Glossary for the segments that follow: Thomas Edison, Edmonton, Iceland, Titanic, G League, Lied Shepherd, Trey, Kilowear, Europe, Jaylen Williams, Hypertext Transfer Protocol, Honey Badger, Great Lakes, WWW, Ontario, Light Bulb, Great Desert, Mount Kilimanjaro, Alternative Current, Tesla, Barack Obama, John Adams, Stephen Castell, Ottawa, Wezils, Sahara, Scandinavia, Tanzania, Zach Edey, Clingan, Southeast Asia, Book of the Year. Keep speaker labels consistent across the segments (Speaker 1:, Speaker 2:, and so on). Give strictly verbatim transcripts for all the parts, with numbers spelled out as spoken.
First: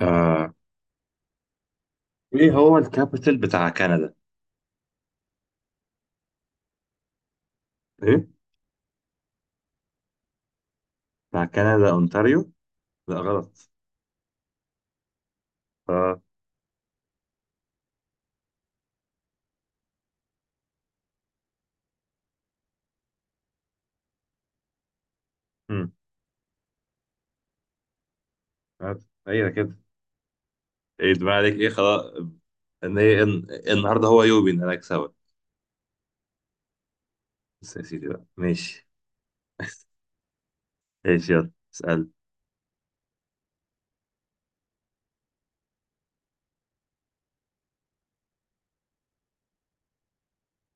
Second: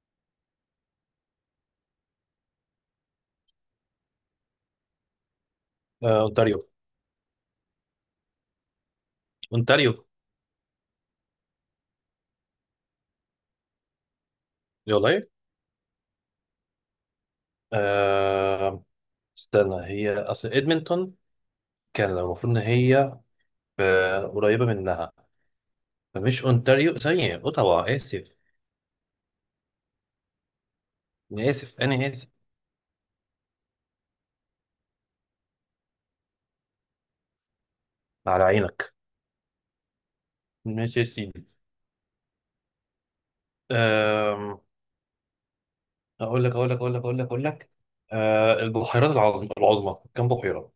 Speaker 1: آه. ايه هو الكابيتال بتاع كندا؟
Speaker 2: آه، اونتاريو.
Speaker 1: ايه؟
Speaker 2: اونتاريو
Speaker 1: بتاع كندا اونتاريو؟ لا غلط.
Speaker 2: دي والله.
Speaker 1: آه.
Speaker 2: آه، استنى، هي اصل ادمنتون كان المفروض ان هي آه، قريبه منها.
Speaker 1: مم.
Speaker 2: فمش اونتاريو ثانيه، اوتاوا، اسف.
Speaker 1: آه. ايه كده؟ ايه دماغ
Speaker 2: انا
Speaker 1: عليك؟ ايه
Speaker 2: اسف
Speaker 1: خلاص.
Speaker 2: انا اسف.
Speaker 1: ان ايه إن... النهارده هو يوبي ان انا اكسبك. بس يا سيدي بقى
Speaker 2: على
Speaker 1: ماشي.
Speaker 2: عينك. ماشي يا
Speaker 1: ايش
Speaker 2: سيدي.
Speaker 1: يلا اسال.
Speaker 2: آم، اقول لك اقول لك اقول لك اقول لك اقول لك، آه، البحيرات العظمى العظمى كام بحيره؟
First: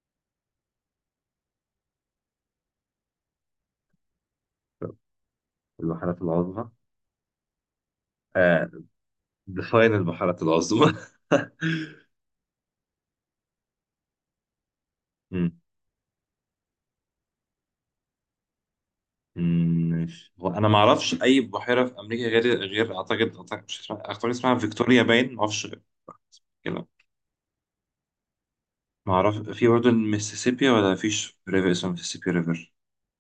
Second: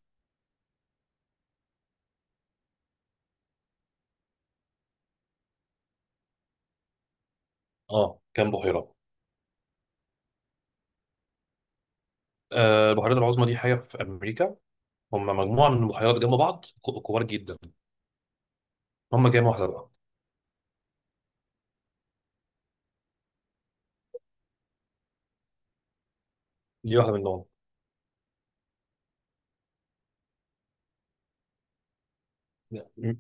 Speaker 1: البحيرات العظمى.
Speaker 2: اه، كام
Speaker 1: آه.
Speaker 2: بحيره؟
Speaker 1: ديفاين البحيرات العظمى.
Speaker 2: آه، البحيرات العظمى دي حاجه في امريكا. هم
Speaker 1: مم.
Speaker 2: مجموعه من البحيرات جنب بعض، كو- كبار جدا. هم كام واحده
Speaker 1: مم،
Speaker 2: بقى؟
Speaker 1: ماشي. هو انا ما اعرفش اي بحيره في امريكا، غير غير اعتقد اعتقد مش اسمها- اعتقد اسمها فيكتوريا، باين ما اعرفش.
Speaker 2: دي واحده منهم.
Speaker 1: ما اعرف في برضه الميسيسيبي، ولا فيش ريفر اسمه ميسيسيبي ريفر
Speaker 2: لا. م-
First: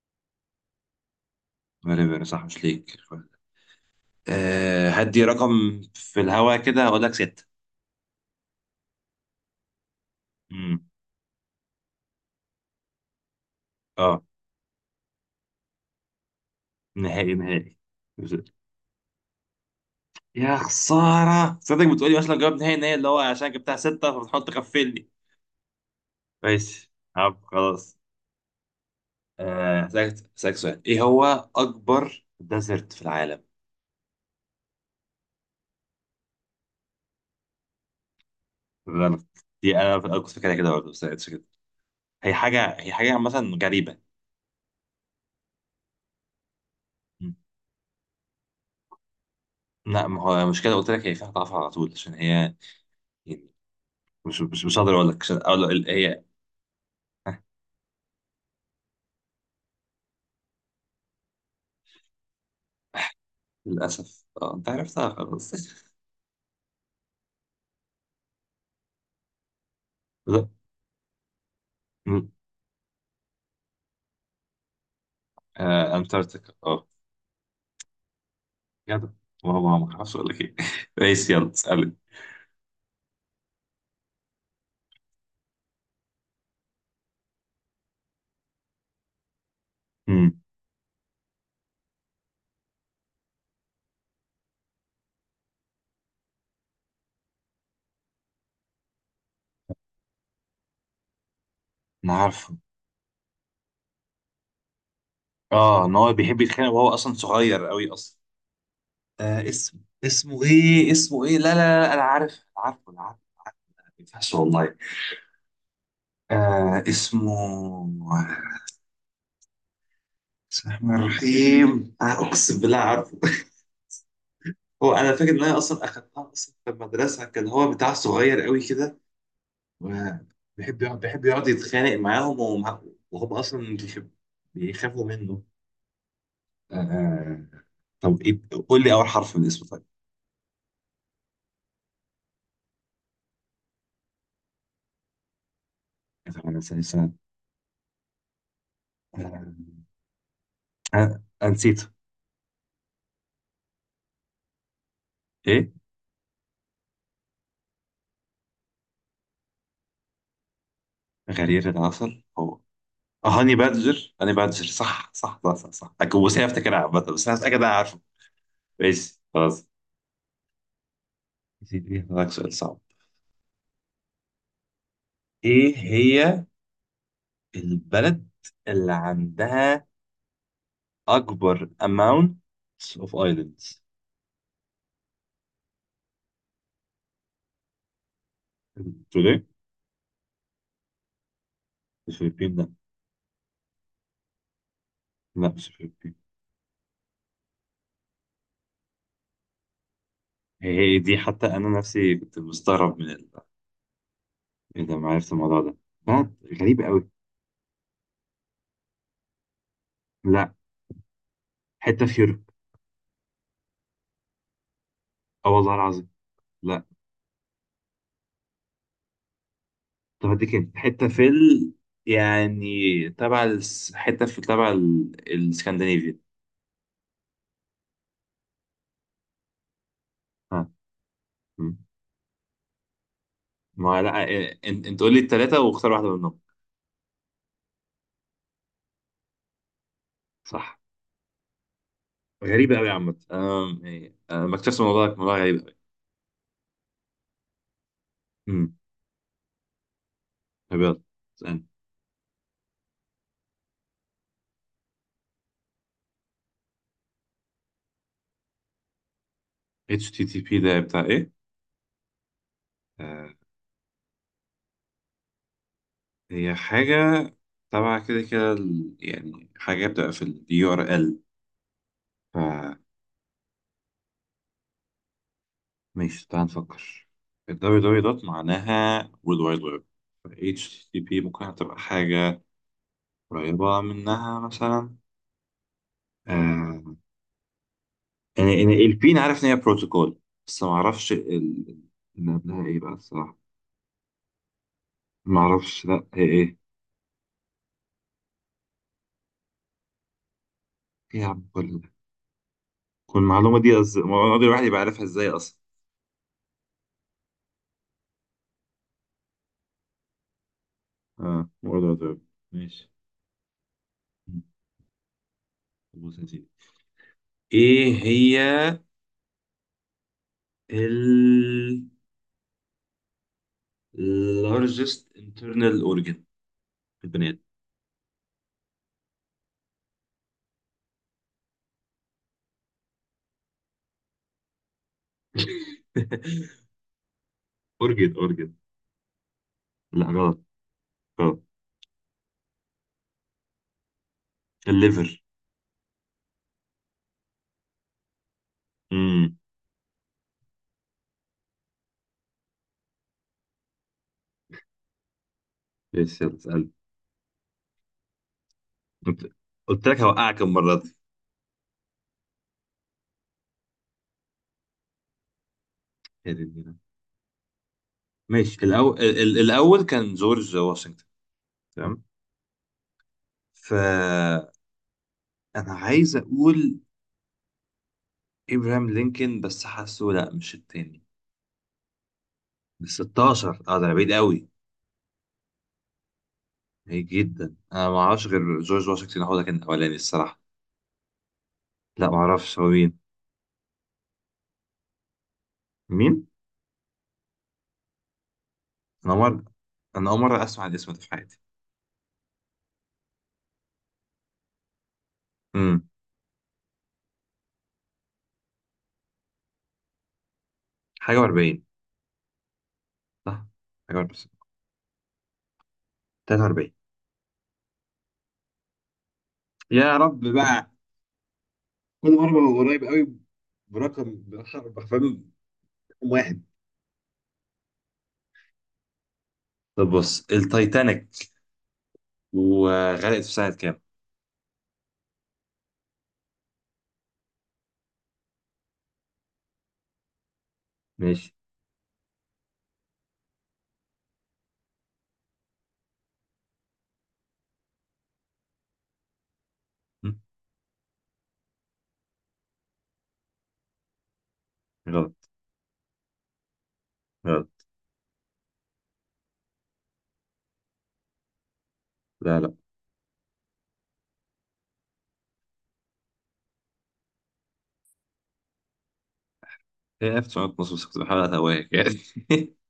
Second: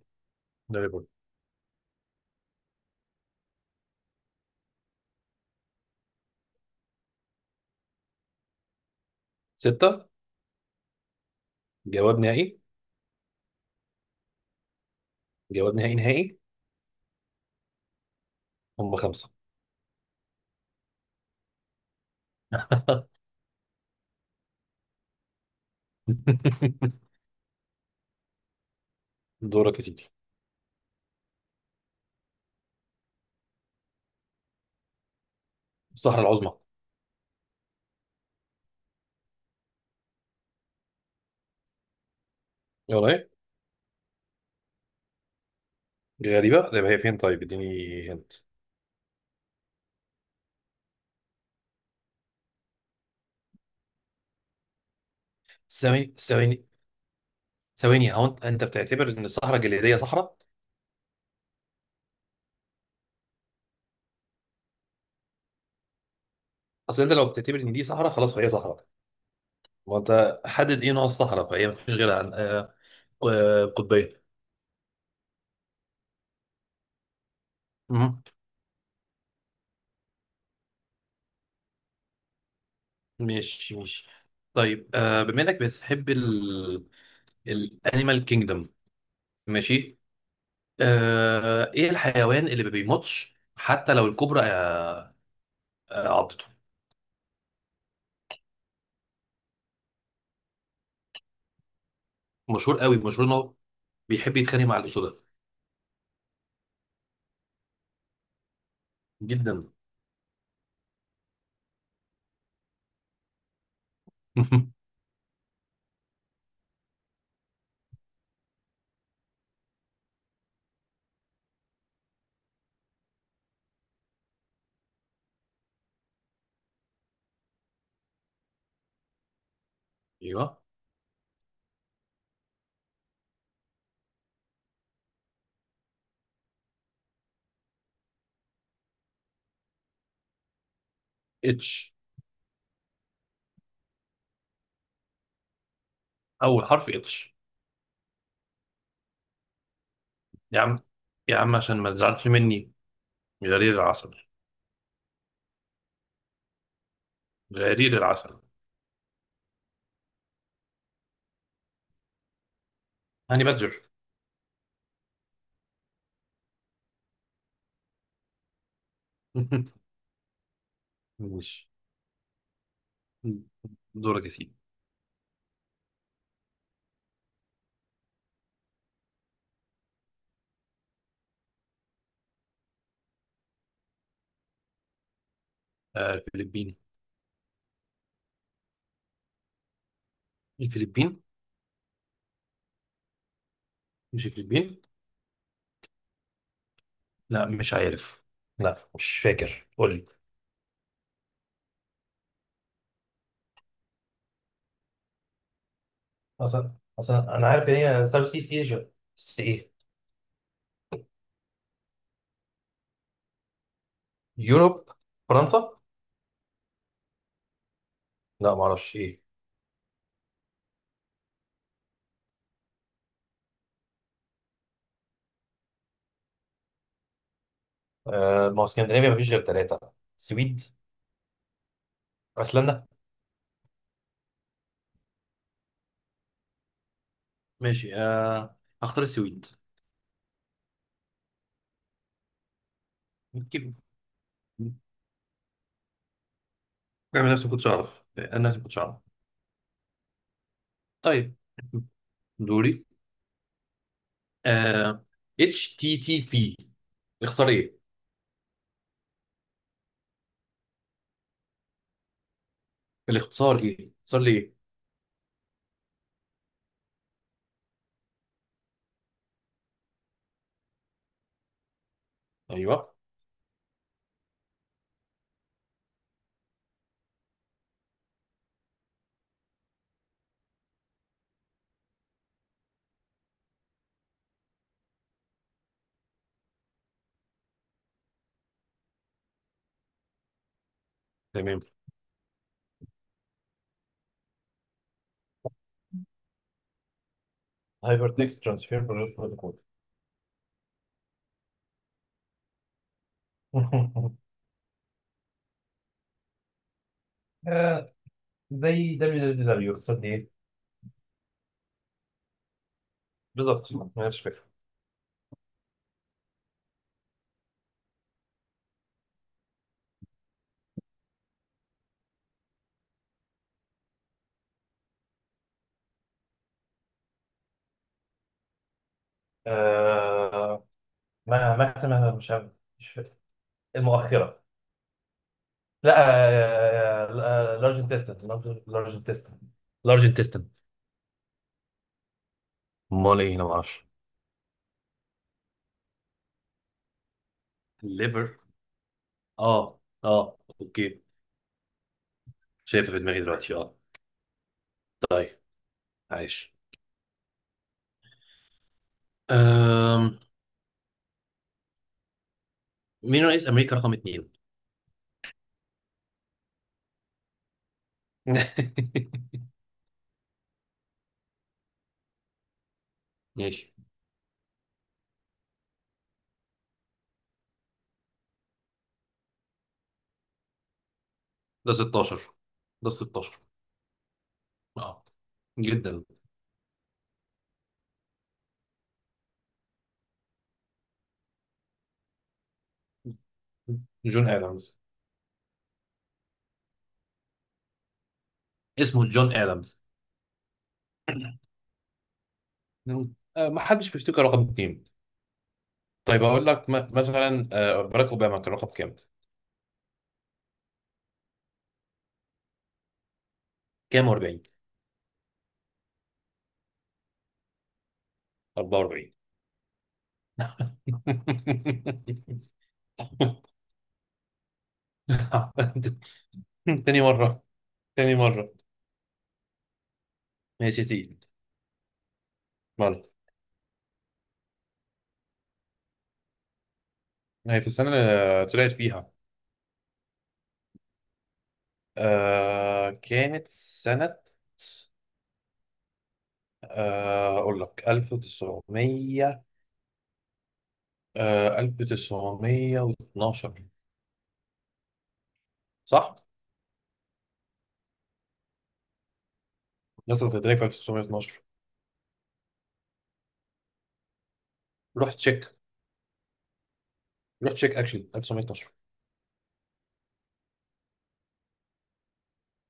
Speaker 2: ده.
Speaker 1: ريفر صح مش ليك. أه، هدي رقم في الهوا كده. اقول لك ستة.
Speaker 2: ستة.
Speaker 1: امم
Speaker 2: جواب نهائي.
Speaker 1: اه،
Speaker 2: جواب نهائي نهائي.
Speaker 1: نهائي نهائي.
Speaker 2: هم خمسة.
Speaker 1: يا خسارة، صدق بتقولي مثلا جواب نهائي نهائي، اللي هو عشان جبتها ستة فبتحط تغفلني. ماشي عب خلاص.
Speaker 2: دورك
Speaker 1: آه،
Speaker 2: يا سيدي.
Speaker 1: هسألك هسألك سؤال. ايه هو أكبر ديزرت في العالم؟
Speaker 2: الصحراء العظمى.
Speaker 1: غلط. دي أنا أنا كنت فاكرها كده برضه، بس ما لقيتش كده. هي حاجة هي
Speaker 2: يلا
Speaker 1: حاجة
Speaker 2: ايه؟
Speaker 1: مثلا غريبة.
Speaker 2: غريبة؟ طيب هي فين؟ طيب اديني هنت.
Speaker 1: لا، ما هو مش كده، قلت لك هي فيها ضعف على طول عشان هي يعني. مش مش مش هقدر اقول لك عشان اقول ال-
Speaker 2: ثواني،
Speaker 1: هي.
Speaker 2: ثواني،
Speaker 1: آه،
Speaker 2: ثواني. هو انت انت بتعتبر ان الصحراء الجليدية صحراء؟
Speaker 1: للاسف اه انت عرفتها خلاص.
Speaker 2: اصل انت لو بتعتبر ان دي صحراء خلاص فهي صحراء. وانت
Speaker 1: لا.
Speaker 2: حدد ايه نوع الصحراء فهي مفيش غيرها
Speaker 1: م.
Speaker 2: عن آه، آه، قطبية.
Speaker 1: آه، انتاركتيكا، اه.
Speaker 2: مم.
Speaker 1: جدع. والله ما اعرفش اقول لك ايه. ماشي، يلا اسالك.
Speaker 2: ماشي، ماشي. طيب، آه، بما انك بتحب الانيمال كينجدم. ماشي.
Speaker 1: امم.
Speaker 2: آه، ايه الحيوان اللي ما بيموتش حتى لو الكوبرا آه، آه، عضته؟
Speaker 1: انا عارفه.
Speaker 2: مشهور قوي، مشهور انه بيحب يتخانق مع الاسود
Speaker 1: اه، ان هو بيحب يتخانق، وهو اصلا صغير قوي اصلا. آه
Speaker 2: جدا.
Speaker 1: اسمه اسمه ايه؟ اسمه ايه؟ لا لا. لا، انا عارف، انا عارفه، انا عارفه، أنا عارفه. ما ينفعش والله. آه اسمه. بسم الله الرحمن الرحيم، آه اقسم بالله عارفه. هو انا فاكر ان انا اصلا اخدتها اصلا في المدرسه. كان هو بتاع صغير قوي كده،
Speaker 2: ايوه.
Speaker 1: وبيحب يقعد بيحب يقعد يتخانق معاهم، ومع- وهم اصلا بيخب- بيخافوا منه. آه. آه. طب ايه؟ قول لي اول حرف من اسمه طيب.
Speaker 2: اتش.
Speaker 1: انا
Speaker 2: اول حرف
Speaker 1: سنة.
Speaker 2: اتش.
Speaker 1: آه.
Speaker 2: يا عم.
Speaker 1: آه.
Speaker 2: يا عم، عشان
Speaker 1: نسيته.
Speaker 2: ما تزعلش مني. غرير العسل.
Speaker 1: ايه؟
Speaker 2: غرير العسل.
Speaker 1: غرير العسل، هو. آه،
Speaker 2: هاني
Speaker 1: هاني
Speaker 2: بادجر.
Speaker 1: بادجر، هاني بادجر، صح صح صح صح, صح. أكو- بس أنا كنت بصير افتكرها عامة، بس انا متاكد إن انا عارفه. ماشي خلاص.
Speaker 2: ماشي.
Speaker 1: هسألك سؤال صعب.
Speaker 2: دورك يا سيدي.
Speaker 1: ايه هي البلد اللي عندها اكبر amount of islands؟
Speaker 2: آه، الفلبين.
Speaker 1: تقول ايه؟
Speaker 2: الفلبين.
Speaker 1: الفلبين، لا.
Speaker 2: مش الفلبين؟
Speaker 1: لا مش الفلبين.
Speaker 2: لا، مش عارف. لا مش فاكر، قول لي.
Speaker 1: هي هي دي، حتى انا نفسي كنت مستغرب من ال... ايه ده، ما عرفت الموضوع ده. بلد
Speaker 2: اصلا
Speaker 1: غريب قوي.
Speaker 2: اصلا انا عارف ان هي ساوث ايست ايجا. بس ايه؟
Speaker 1: لا، حته في يوروب.
Speaker 2: يوروب؟
Speaker 1: اه
Speaker 2: فرنسا؟
Speaker 1: والله العظيم. لا.
Speaker 2: لا ما اعرفش ايه.
Speaker 1: طب اديك hint. حته في ال... يعني تبع الس... حته في تبع ال... الاسكندنافيا.
Speaker 2: آه ما هو اسكندنافيا ما فيش غير ثلاثه. السويد،
Speaker 1: ها. مم.
Speaker 2: ايسلندا.
Speaker 1: ما لا إيه، انت انت قول لي الثلاثه واختار واحده منهم.
Speaker 2: ماشي. آه هختار السويد.
Speaker 1: صح. غريبه قوي يا عم.
Speaker 2: يمكن.
Speaker 1: أم... إيه، أنا ما اكتشفت الموضوع ده، الموضوع غريب قوي.
Speaker 2: بعمل نفسي ما كنتش اعرف. انا نفسي ما
Speaker 1: امم.
Speaker 2: كنتش اعرف.
Speaker 1: طب يلا
Speaker 2: طيب.
Speaker 1: اسألني.
Speaker 2: دوري. آه اتش تي تي بي. اختار ايه؟
Speaker 1: H T T P ده بتاع ايه؟ آه
Speaker 2: الاختصار ايه، اختصار ليه؟
Speaker 1: هي حاجة تبع كده كده، ال- يعني حاجة بتبقى في ال U R L. فماشي.
Speaker 2: ايوه.
Speaker 1: تعال نفكر. ال www دوت معناها World Wide Web. ف اتش تي تي بي ممكن تبقى حاجة قريبة منها مثلا. آه يعني يعني ال P أنا عارف إن هي بروتوكول، بس معرفش
Speaker 2: تمام.
Speaker 1: ال- اللي قبلها إيه بقى الصراحة. معرفش، لأ هي إيه.
Speaker 2: هايبر تكست ترانسفير بروتوكول.
Speaker 1: إيه يا عم كل ده؟ كل المعلومة دي أز... المعلومة دي الواحد يبقى عارفها إزاي أصلا.
Speaker 2: آه، زي دبليو دبليو دبليو اقتصاد ايه؟
Speaker 1: آه World Wide Web. ماشي.
Speaker 2: بالظبط ما عنديش فكره.
Speaker 1: بص يا سيدي. ايه هي ال largest internal organ في البني ادم؟
Speaker 2: آه، ما ما ما- مش عارف. المؤخره. لا. لارج
Speaker 1: organ
Speaker 2: انتستين.
Speaker 1: organ.
Speaker 2: لارج انتستين. لارج
Speaker 1: لا غلط.
Speaker 2: انتستين.
Speaker 1: غلط.
Speaker 2: امال ايه؟ انا ما اعرفش.
Speaker 1: الليفر.
Speaker 2: الليفر.
Speaker 1: امم.
Speaker 2: اه، اه، اوكي. شايفه في دماغي دلوقتي، اه. طيب.
Speaker 1: ماشي يلا
Speaker 2: عايش.
Speaker 1: اسال. قلت قلت لك
Speaker 2: أم...
Speaker 1: هوقعك المره دي.
Speaker 2: مين رئيس امريكا رقم اتنين؟
Speaker 1: يا دي النيلة. ماشي. الأول الأول كان جورج واشنطن، تمام.
Speaker 2: ماشي.
Speaker 1: فأنا عايز أقول إبراهام لينكولن، بس حاسه لأ، مش التاني.
Speaker 2: ده ستة عشر.
Speaker 1: بس
Speaker 2: ده ستة عشر،
Speaker 1: ستاشر، اه، ده بعيد قوي.
Speaker 2: اه، جدا.
Speaker 1: بعيد جدا. أنا ما أعرفش غير جورج واشنطن، هو ده كان الأولاني الصراحة. لا، معرفش هو مين.
Speaker 2: جون ادمز.
Speaker 1: مين؟
Speaker 2: اسمه
Speaker 1: انا أول
Speaker 2: جون
Speaker 1: مرة
Speaker 2: ادمز.
Speaker 1: انا اول مرة اسمع الاسم ده في حياتي.
Speaker 2: مم. آه، ما حدش بيفتكر رقم اتنين.
Speaker 1: امم.
Speaker 2: طيب اقول لك، م- مثلا آه، باراك اوباما كان رقم كام؟
Speaker 1: حاجة و40، صح، حاجة
Speaker 2: كام
Speaker 1: و40،
Speaker 2: و40
Speaker 1: تلاتة واربعين.
Speaker 2: أربعة واربعين.
Speaker 1: يا رب بقى. كل مرة ببقى قريب قوي، برقم بح- بحرفين. واحد.
Speaker 2: تاني مرة، تاني مرة.
Speaker 1: طب بص،
Speaker 2: ماشي يا سيدي.
Speaker 1: التايتانيك
Speaker 2: مرة.
Speaker 1: وغرقت في سنة كام؟
Speaker 2: هي في السنة اللي طلعت فيها.
Speaker 1: ماشي.
Speaker 2: آه كانت سنة آه أقول لك ألف وتسعمية.
Speaker 1: مم.
Speaker 2: آه ألف وتسعمية واتناشر.
Speaker 1: غلط.
Speaker 2: صح؟
Speaker 1: غلط.
Speaker 2: مصر كانت في ألف وتسعمية واتناشر.
Speaker 1: لا لا،
Speaker 2: روح تشيك. روح تشيك اكشلي ألف وتسعمية واتناشر.
Speaker 1: هي ألف وتسعمية واتناشر، بس كنت بحاول اتوهك يعني.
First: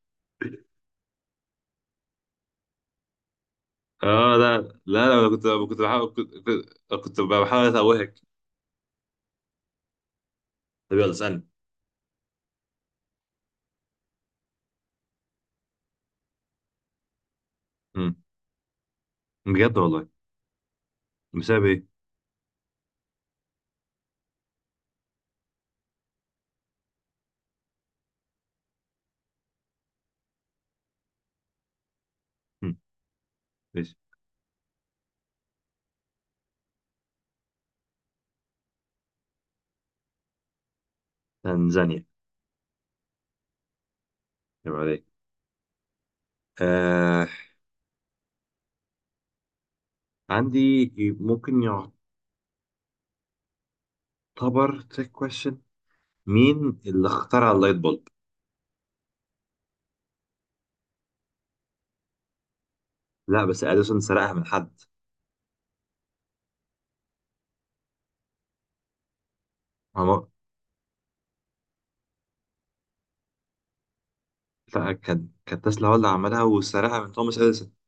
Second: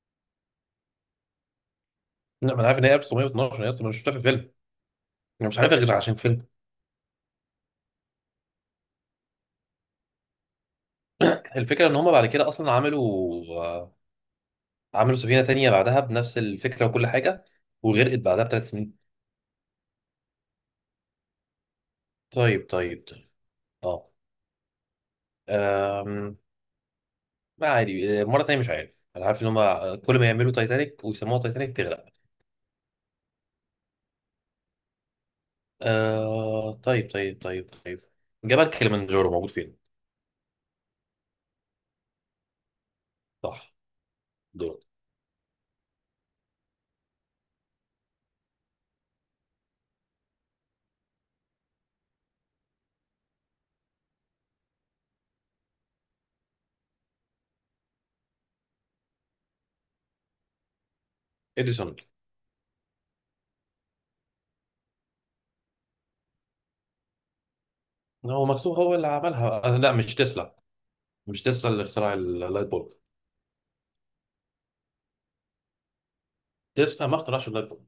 Speaker 2: لا ما انا عارف ان هي ألف وتسعمية واتناشر، انا اصلا ما شفتها في
Speaker 1: اه
Speaker 2: فيلم.
Speaker 1: لا لا لا. أنا كنت
Speaker 2: انا مش عارفها
Speaker 1: كنت
Speaker 2: غير
Speaker 1: بحاول،
Speaker 2: عشان
Speaker 1: كنت
Speaker 2: فيلم.
Speaker 1: كنت كنت بحاول اتوهك. طب يلا اسالني.
Speaker 2: الفكره ان هم بعد كده اصلا عملوا آه، عملوا سفينة تانية بعدها بنفس الفكرة وكل حاجة.
Speaker 1: مم.
Speaker 2: وغرقت بعدها بثلاث سنين.
Speaker 1: بجد والله. بسبب ايه؟
Speaker 2: طيب، طيب، طيب، اه، أم... ما عادي، آه، مرة تانية مش عارف. أنا عارف إن هما كل ما يعملوا تايتانيك ويسموها تايتانيك تغرق.
Speaker 1: مم. ماشي.
Speaker 2: أه... طيب، طيب، طيب، طيب. جبل كليمنجارو موجود فين؟
Speaker 1: تنزانيا.
Speaker 2: صح.
Speaker 1: يبقى
Speaker 2: دول.
Speaker 1: عليك. آه، عندي، ممكن يعتبر تريك كويشن. مين اللي اخترع اللايت بولب؟
Speaker 2: إديسون.
Speaker 1: لا بس اديسون سرقها من حد.
Speaker 2: هو مكتوب هو اللي عملها، آه، لا مش
Speaker 1: هو.
Speaker 2: تسلا. مش تسلا اللي اخترع اللايت بولب.
Speaker 1: لا كان، كانت تسلا. هو اللي عملها وسرقها
Speaker 2: تسلا
Speaker 1: من
Speaker 2: ما
Speaker 1: توماس
Speaker 2: اخترعش اللايت
Speaker 1: اديسون.
Speaker 2: بولب.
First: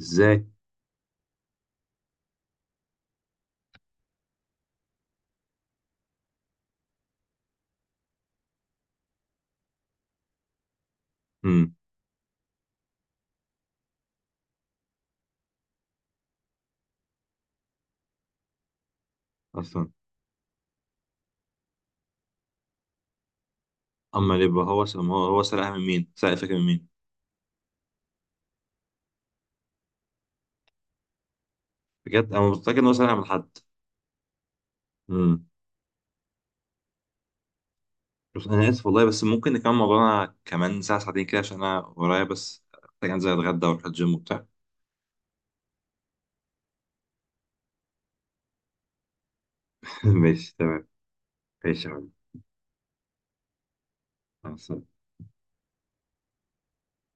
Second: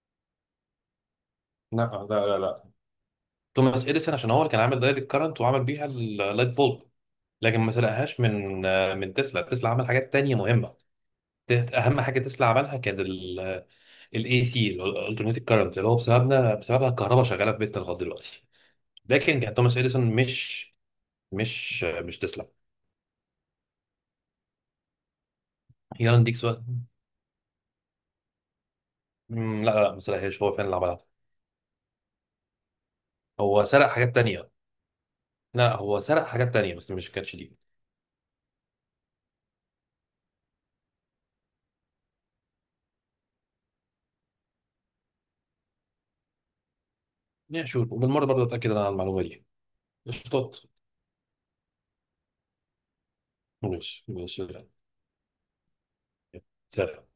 Speaker 1: ازاي.
Speaker 2: لا، لا، لا، لا. توماس إديسون، عشان هو اللي كان عامل دايركت كارنت وعمل بيها اللايت بولب. لكن ما سرقهاش من من تسلا. تسلا عمل حاجات تانية مهمة. ت-
Speaker 1: امم.
Speaker 2: اهم حاجه تسلا عملها كانت الاي سي الالترناتيف كارنت اللي هو بسببنا بسببها الكهرباء شغاله في بيتنا لغايه دلوقتي. لكن كان توماس
Speaker 1: اصلا.
Speaker 2: اديسون، مش مش مش تسلا.
Speaker 1: اما اللي يبقى هو سم- هو هو سرقها من مين؟
Speaker 2: يلا
Speaker 1: سرق
Speaker 2: نديك
Speaker 1: الفكره
Speaker 2: سؤال.
Speaker 1: من مين؟
Speaker 2: مم، لا لا، ما سرقهاش، هو فعلا اللي عملها.
Speaker 1: بجد انا متاكد ان هو سرقها من حد.
Speaker 2: هو سرق حاجات تانية.
Speaker 1: امم.
Speaker 2: لا هو سرق حاجات تانية بس مش كانتش دي.
Speaker 1: بس انا اسف والله، بس ممكن نكمل موضوعنا كمان ساعه ساعتين كده، عشان انا ورايا، بس محتاج انزل اتغدى واروح الجيم وبتاع.
Speaker 2: يا شوف، وبالمره برضه اتاكد انا على المعلومه دي.
Speaker 1: ماشي
Speaker 2: قشطات.
Speaker 1: تمام. ماشي يا حبيبي.
Speaker 2: ماشي، ماشي.
Speaker 1: مع السلامة.
Speaker 2: سرق.